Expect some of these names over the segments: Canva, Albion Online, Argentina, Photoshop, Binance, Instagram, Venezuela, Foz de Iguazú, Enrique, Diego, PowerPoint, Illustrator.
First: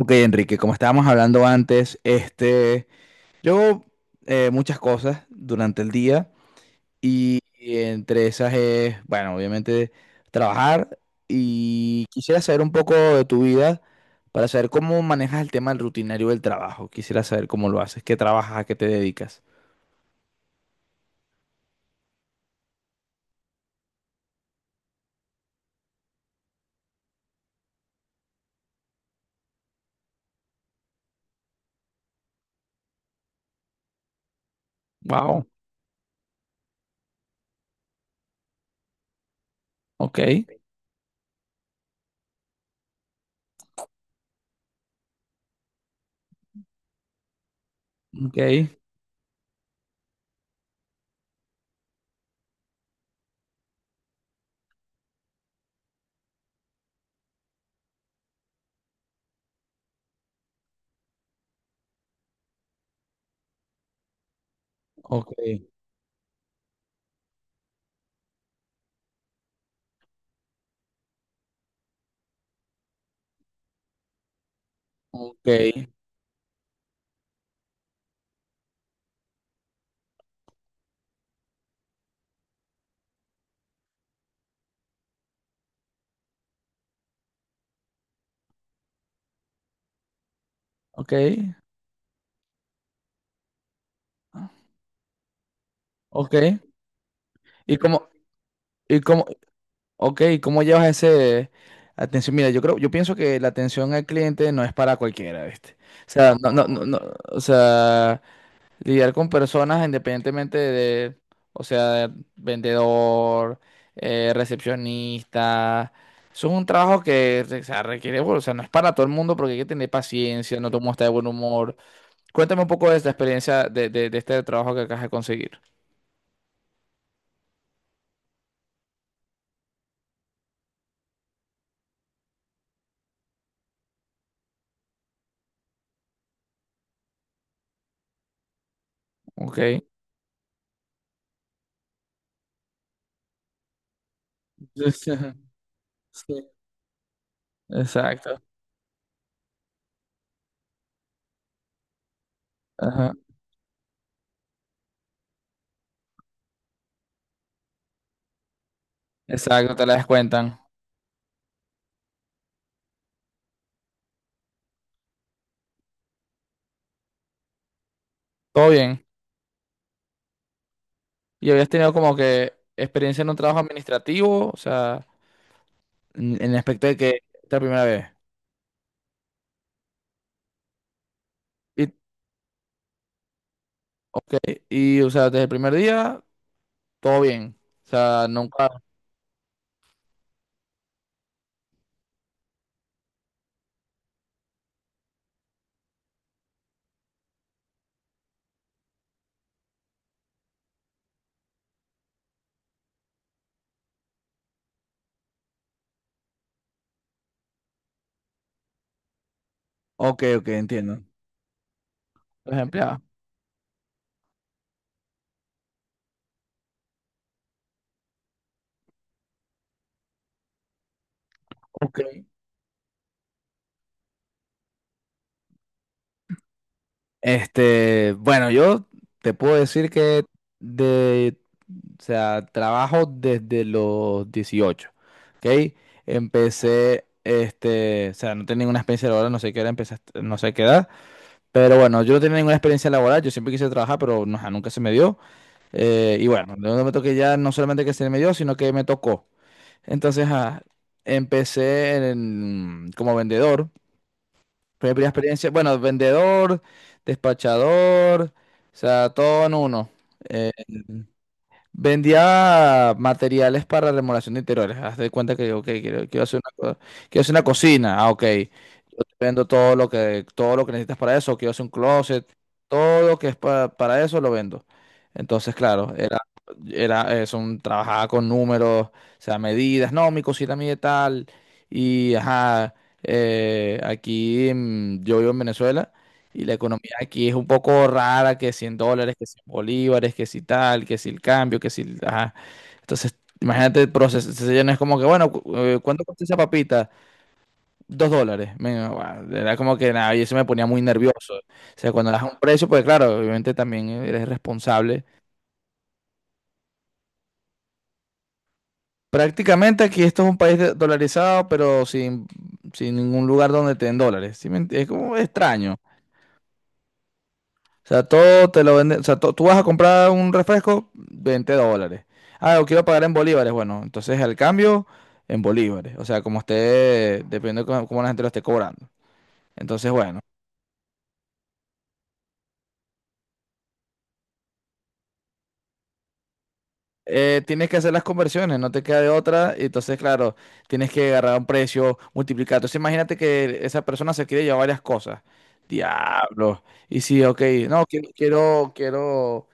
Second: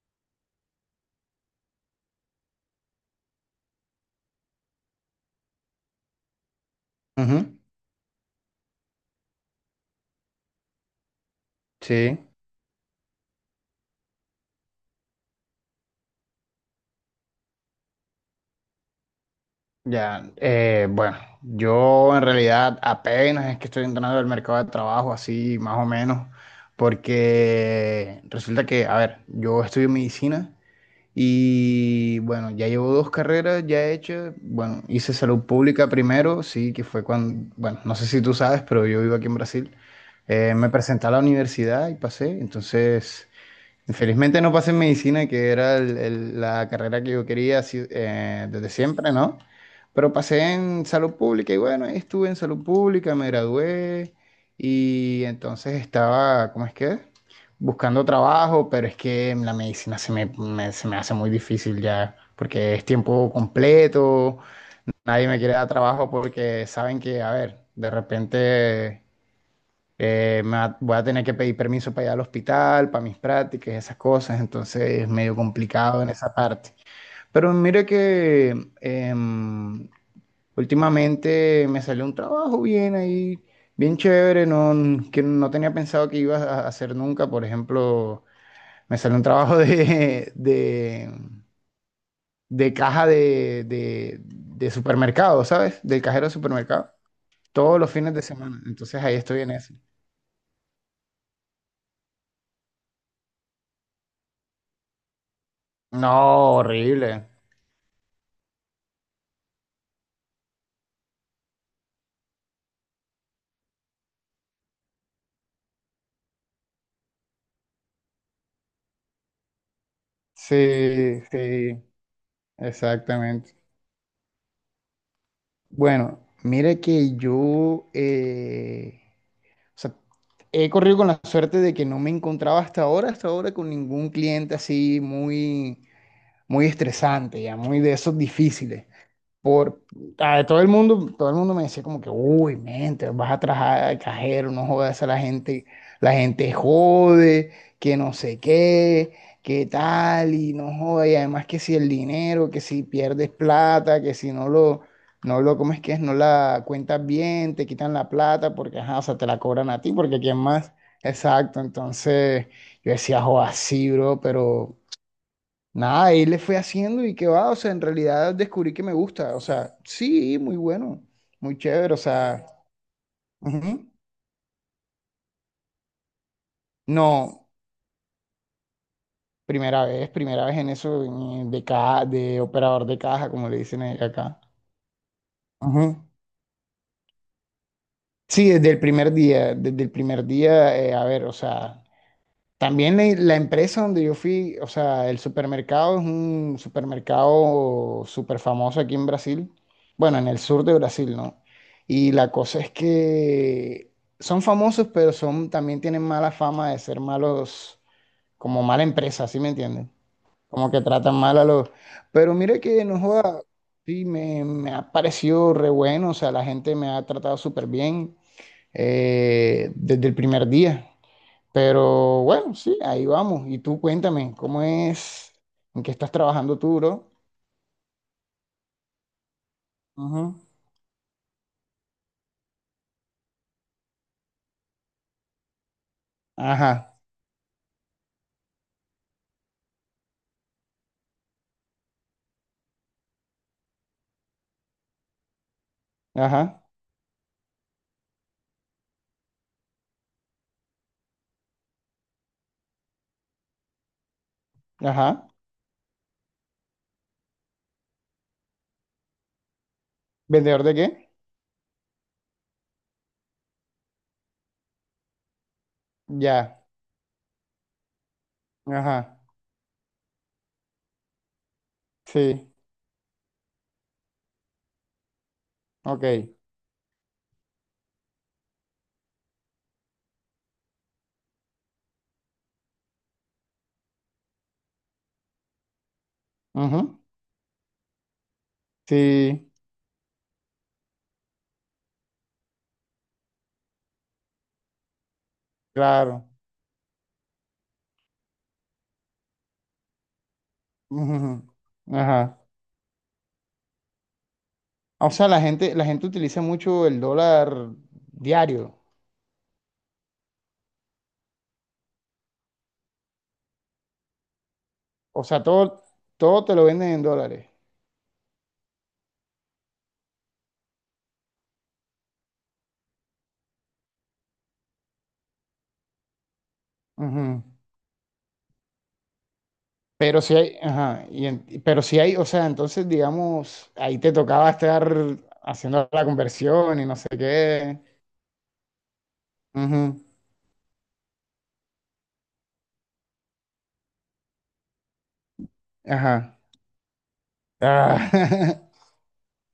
Ok, Enrique, como estábamos hablando antes, yo hago muchas cosas durante el día y, Ujú, y entre esas es, bueno, obviamente trabajar, y sí, quisiera saber un poco de tu vida para saber cómo manejas el tema del rutinario del trabajo. Quisiera saber cómo lo haces, qué trabajas, a qué te dedicas. ya. Bueno, yo en realidad apenas es que estoy entrando al mercado de trabajo, así más o menos, porque resulta que, a ver, yo estudio medicina y bueno, ya llevo dos carreras ya hechas. Bueno, hice salud Wow, pública primero, sí, que fue cuando, bueno, no sé si tú sabes, pero yo vivo aquí en Brasil. ok, Me presenté a la universidad y pasé, entonces. Felizmente no pasé en medicina, que era la carrera que yo quería así, ok, desde siempre, ¿no? Pero pasé en salud pública y bueno, ahí estuve en salud pública, me gradué y entonces estaba, ¿cómo es que? Buscando trabajo, pero es que en la medicina se me hace muy difícil ya, porque es tiempo completo, nadie ok, me quiere dar trabajo porque saben que, a ver, de repente. Voy a tener que pedir permiso para ir al hospital, para mis prácticas, esas cosas, entonces es medio ok, complicado en esa parte. Pero mire que em, últimamente me salió un trabajo bien ahí, bien chévere, no, que no tenía pensado que iba a hacer nunca. Por ejemplo, me salió un trabajo ok, de caja de supermercado, ¿sabes? Del cajero de ok. supermercado, ¿Y todos los cómo, fines de semana. y Entonces ahí cómo, estoy en eso. ok, ¿cómo llevas ese atención? Mira, yo creo, yo pienso que la atención al cliente no es para cualquiera, ¿viste? O No, sea, no, horrible. o sea, lidiar con personas independientemente de, o sea, vendedor, recepcionista, eso es un trabajo que, o sea, requiere, bueno, o sea, no es para todo el mundo porque hay que tener paciencia, no todo el mundo está de Sí, buen humor. sí, Cuéntame un poco de esta exactamente. experiencia de este trabajo que acabas de conseguir. Bueno, mira que yo o sea, he corrido con la suerte de que no me encontraba hasta ahora con ningún cliente así muy, muy estresante, ya muy de esos difíciles. ¿Ok? Por, todo el mundo me decía como que, uy, mente, vas a trabajar al cajero, no jodas a la Sí. gente jode, que no sé Exacto. qué, qué tal, y no jodas, y además que si el dinero, que si pierdes plata, que si no lo, no lo, ¿cómo es que es? No la cuentas bien, te quitan la plata, porque, ajá, o sea, te la cobran Exacto, a te ti, la porque quién descuentan. más, exacto, entonces yo decía, joda, sí, bro, pero nada, ahí le fui haciendo y que va, o sea, en realidad Todo descubrí que me bien. gusta, o sea, sí, muy bueno, ¿Y muy habías tenido chévere, o como sea, que experiencia en un trabajo ujú. administrativo? O sea, en el aspecto de que esta No, es la primera vez. Primera vez en eso Y, de operador de caja, como le dicen ok, acá. y o sea, desde el primer Ujú. día, todo bien. O sea, Sí, nunca... desde el primer día, desde el primer día, a ver, o sea, también la empresa donde yo fui, o sea, el supermercado es un supermercado súper famoso aquí en Brasil, bueno, en el sur de Brasil, ¿no? Y la cosa es que son famosos, pero son, también tienen mala fama de ser malos, como mala empresa, ¿sí me entienden? Ok, ok, Como que entiendo. tratan mal a los. Pero Los mire que no empleados. joda, sí, me ha parecido re bueno, o sea, la gente me ha tratado súper bien desde el primer día. Ok. Pero bueno, sí, ahí vamos. Y tú cuéntame, ¿cómo es? ¿En qué estás trabajando tú, bro? Bueno, yo te puedo decir que Ujú. de, o sea, trabajo desde los 18. ¿Ok? Ajá, Empecé, o sea, no tenía ninguna experiencia laboral, no sé qué era, empecé, a est- no sé qué edad. Pero bueno, yo no tenía ninguna experiencia laboral, yo siempre quise trabajar, pero no, ajá, nunca se me dio. Y bueno, ajá, de momento que ya no solamente que se me dio, sino que me tocó. Entonces, ajá, empecé en- como vendedor. Fue mi primera ajá. experiencia, bueno, vendedor, despachador, o sea, todo en uno. Eh, ¿Vendedor de qué? Vendía materiales para remodelación de interiores. Haz de cuenta que, ok, quiero hacer Ya, una, co- quiero hacer una cocina. Ah, ok. ajá, Yo te vendo todo lo que necesitas para eso. Quiero hacer un closet. sí, Todo lo que es pa- para eso lo vendo. Entonces, claro, ok. Trabajaba con números, o sea, medidas. No, mi cocina mide tal. Y, ajá, aquí yo vivo en Venezuela. Y la economía Ujú, aquí es un poco rara, que $100, que 100 sí, bolívares, que si tal, que si el cambio, que si... el- Ajá. Entonces, imagínate el proceso. Entonces, ya no es como que, bueno, cu- ¿cuánto cuesta claro. esa papita? $2. Me- guau, era como que nada, y eso me ponía muy nervioso. O Ujú, sea, cuando das ajá. un precio, pues claro, obviamente también eres responsable. O sea, la gente utiliza mucho el dólar diario. Prácticamente aquí esto es un país de- dolarizado, pero sin ningún lugar donde te den dólares. ¿Sí me ent- Es como O sea, extraño. todo, todo te lo venden en dólares. O sea, todo te lo venden. O sea, to- tú vas a comprar un refresco, $20. Ah, lo quiero pagar en bolívares. Bueno, entonces el cambio en bolívares. O sea, como esté, Ujú. dependiendo de cómo la gente lo esté cobrando. Entonces, bueno, Pero si hay, o sea, entonces, digamos, ahí te tocaba estar haciendo la conversión y no sé tienes que qué. hacer las conversiones, no te queda de otra. Y entonces, Ujú, claro, tienes que agarrar un precio, multiplicar. Entonces, imagínate que esa persona se quiere llevar varias cosas. ajá. Diablo. Y sí, ok, no, quiero, Ah, quiero, quiero,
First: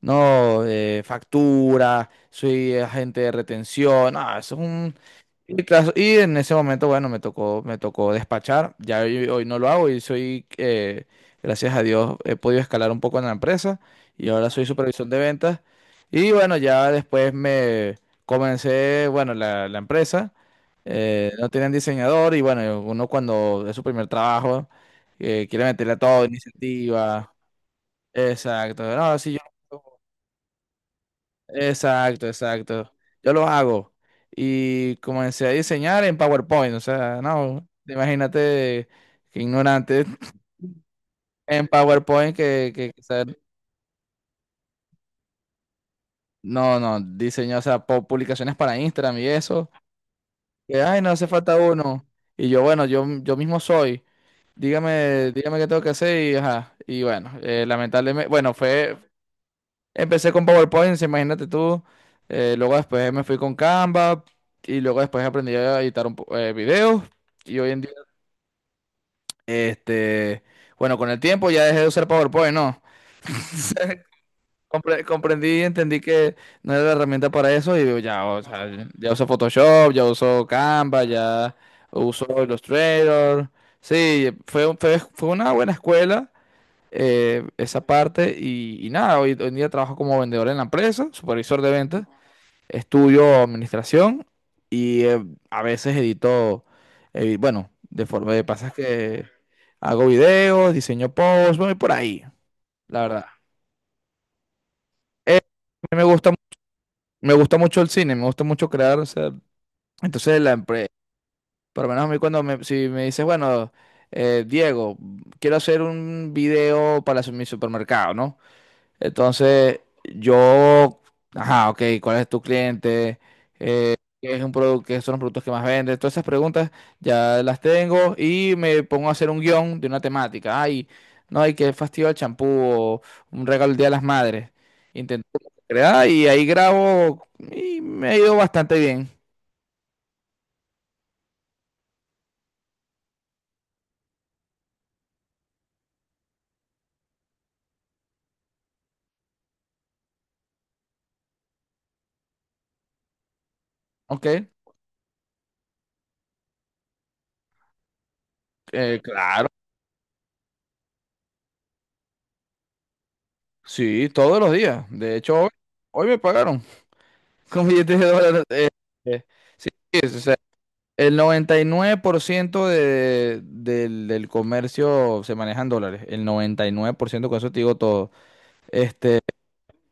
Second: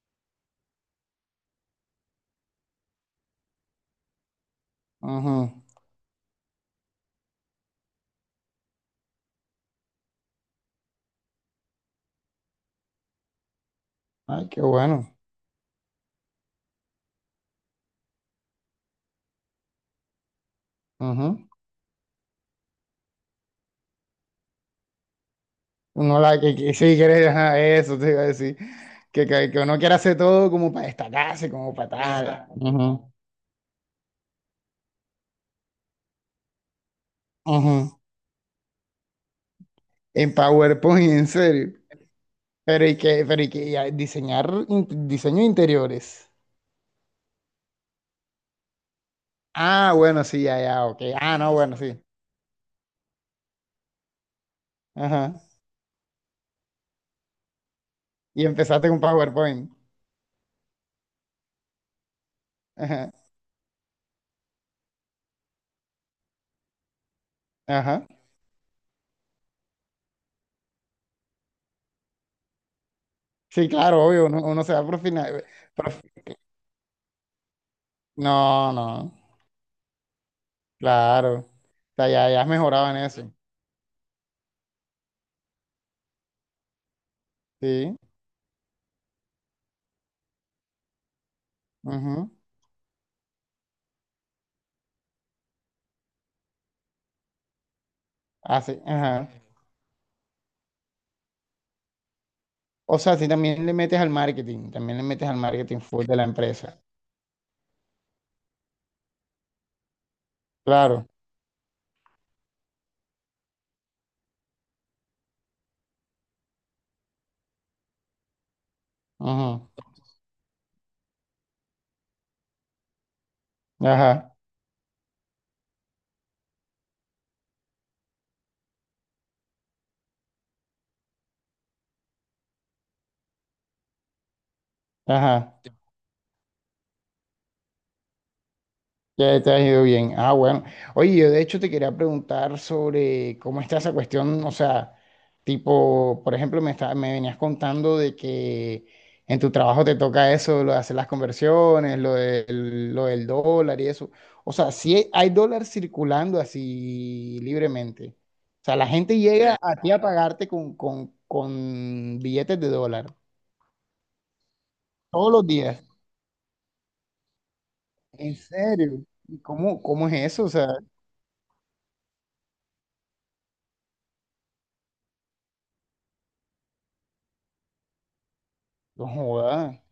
no, factura, soy agente de retención. No, eso es un. ujú. Y, tras- y en ese momento, bueno, me tocó despachar. Ya hoy, hoy no lo hago y soy, gracias a Dios, he podido escalar un poco en la empresa y Ay, ahora qué soy supervisor bueno. de ventas. Y bueno, ya después me comencé, bueno, la empresa Ujú. No tenían diseñador y bueno, uno cuando es su primer trabajo, quiere meterle a Uno todo, la que sí quiere, iniciativa. ajá, eso te iba a decir. Exacto. No, sí, Que yo. uno quiere hacer todo como para destacarse, como para tal. Exacto, Exacto. exacto. Ujú, Yo lo hago. Y comencé a diseñar en PowerPoint. O sea, no, ujú. imagínate que ignorante. En PowerPoint, en En serio. PowerPoint que sea- Pero y que ya, diseño de interiores. no, no, diseño, o sea, pu- publicaciones para Instagram y eso. Ah, bueno, sí, ya, Que, ya, ay, ok. no hace Ah, no, falta bueno, sí. uno. Y yo, bueno, yo mismo soy. Dígame, Ajá. dígame qué tengo que hacer y, ajá. Y bueno, lamentablemente, Y bueno, empezaste fue, con PowerPoint. empecé con PowerPoint, sí, imagínate tú. Luego Ajá. después me fui con Canva y luego después aprendí a editar un po- videos. Y hoy en día, Ajá. este, bueno, con el tiempo ya dejé de usar PowerPoint, ¿no? Sí, claro, obvio, uno, uno se va Compre- profinar. comprendí y entendí que no era la herramienta para eso y digo, ya, o sea, No, no, ya uso Photoshop, ya uso Canva, claro. O ya sea, uso ya, ya has mejorado en eso. Illustrator. Sí, fue, un- fue, fue una buena escuela esa Sí. parte y nada, hoy, hoy en día trabajo como vendedor en la empresa, supervisor de ventas. Ujú. Estudio administración y a veces edito, bueno, de forma de Ah, pasas sí, que ajá. hago videos, diseño posts, voy por ahí, O la sea, verdad. si también le metes al marketing, también le metes al marketing A mí me full de la gusta, mu- empresa. me gusta mucho el cine, me gusta mucho crear, o sea, entonces la empresa, Claro. por lo menos a mí cuando me, si me dices, bueno, Diego, quiero hacer un video para su- mi supermercado, ¿no? Ujú. Entonces yo, ajá, ok, ¿cuál es tu cliente? Que Ajá, es un producto, qué son los productos que más venden. Todas esas preguntas ya las tengo y me pongo a hacer un guión de una temática. Ay, no, hay que fastidio el champú o un regalo el Día de las Madres. Intento ajá. crear y ahí grabo y me ha ido bastante bien. Ya te ha ido bien. Ah, bueno. Oye, yo de hecho te quería preguntar sobre cómo está esa cuestión, o sea, tipo, por ejemplo, me venías contando de que en tu trabajo te toca eso, lo de hacer las conversiones, lo del dólar y eso. ¿Ok? O sea, si hay, hay dólar circulando así libremente. O sea, la gente Claro, llega, sí, a ti a pagarte con billetes de dólar sí, todos los días. De todos hecho, los hoy, días. hoy me pagaron con billetes de ¿En dólares. Serio? eh, ¿Y sí, cómo, sí, cómo es sí, eso? O sea, el 99% de- del, del comercio se maneja en dólares. El 99%, con eso te digo todo. no Este, joda.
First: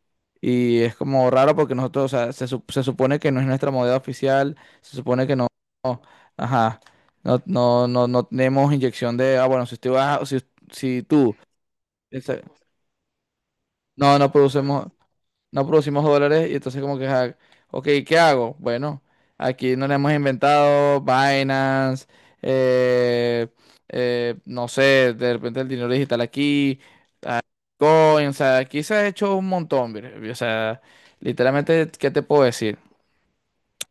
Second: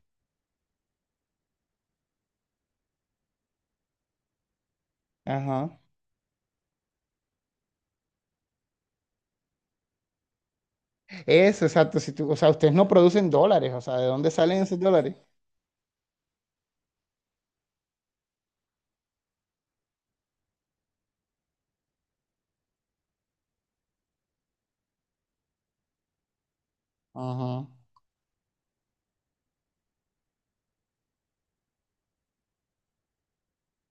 y es como raro porque nosotros, o sea, se, sup- se supone que no es nuestra moneda oficial, se supone que no, Ajá. no, ajá, no tenemos inyección de, ah, bueno, si usted va, si, si tú, Eso, exacto. Si tú, o esa- sea, ustedes no producen dólares, o sea, ¿de no, no dónde salen esos producemos, dólares? no producimos dólares y entonces como que, ja, ok, ¿qué hago? Bueno, aquí no le hemos inventado Binance, eh, no sé, de repente el dinero digital aquí, Ajá. Coin, o sea, aquí se ha hecho un montón, mire, o sea, literalmente, ¿qué te puedo decir?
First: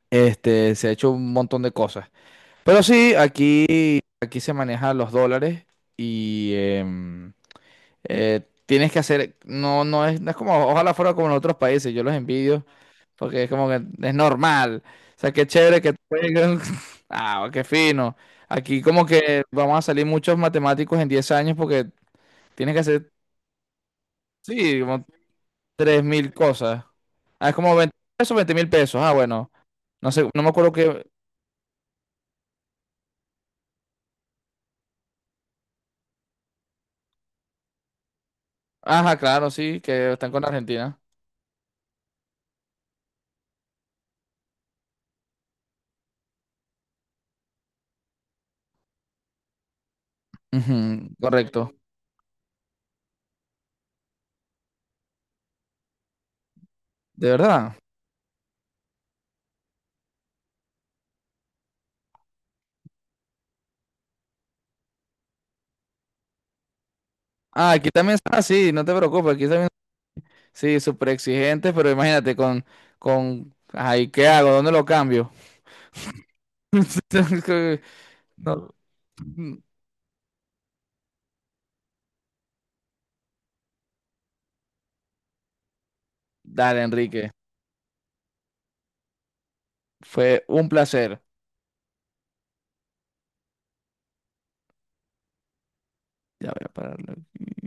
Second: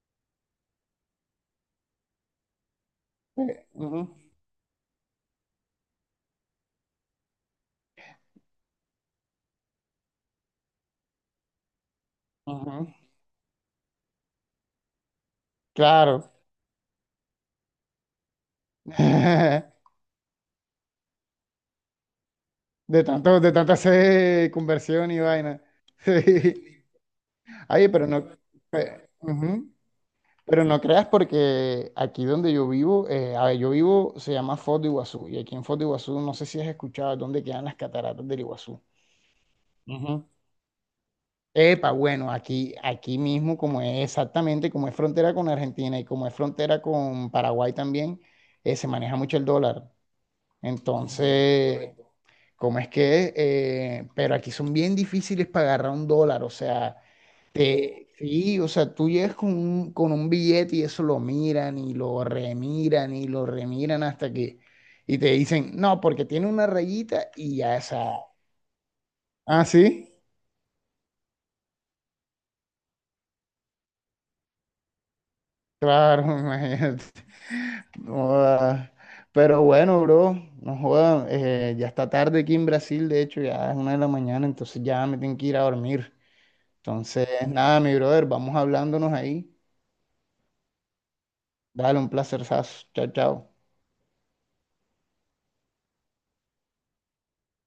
Se ha hecho un montón de cosas. Pero sí, aquí, Ujú, aquí se manejan los dólares y eh, tienes que hacer, no, no es, no es como, ojalá fuera como en otros países, yo los envidio ujú. porque es como que es normal. O sea, qué chévere que te Claro. Ah, qué fino. Aquí como que vamos a salir muchos matemáticos en 10 años porque tienes que De hacer, tanto, de tanta hacer sí, como conversión y vaina. 3 Sí. mil cosas. Ah, es como Oye, 20 pero no, pesos, 20 mil pesos. pe- Ah, bueno. ujú. No sé, no me Pero acuerdo no que... creas porque aquí donde yo vivo, a ver, yo vivo, se llama Foz de Iguazú, y aquí en Foz de Iguazú, no sé si has escuchado dónde quedan las cataratas del Iguazú. Ajá, claro, sí, que Ujú. están con Argentina. Epa, bueno, aquí, aquí mismo, como es exactamente, como es frontera con Argentina y como es frontera con Paraguay también, se maneja mucho el dólar. Ujú, correcto. Entonces, correcto. ¿Cómo es que? Pero aquí son bien difíciles para agarrar un dólar, o sea, ¿De verdad? Sí, o sea, tú llegas con un billete y eso lo miran y lo remiran hasta que, y te dicen, no, porque tiene una rayita y Ah, ya, o aquí sea, también son así, no te preocupes, aquí ah, también... sí. Sí, súper exigentes, pero imagínate con... Ay, ¿qué hago? ¿Dónde lo cambio? Claro, imagínate. No No. joda. mm, Pero bueno, bro, no joda, ya está tarde aquí en Brasil, de hecho, ya es 1 de la mañana, entonces ya me tengo que ir a dormir. Dale, Entonces, Enrique. nada, mi brother, vamos hablándonos ahí. Fue un placer. Dale, un placer, chao, chao. Ya voy a pararlo aquí.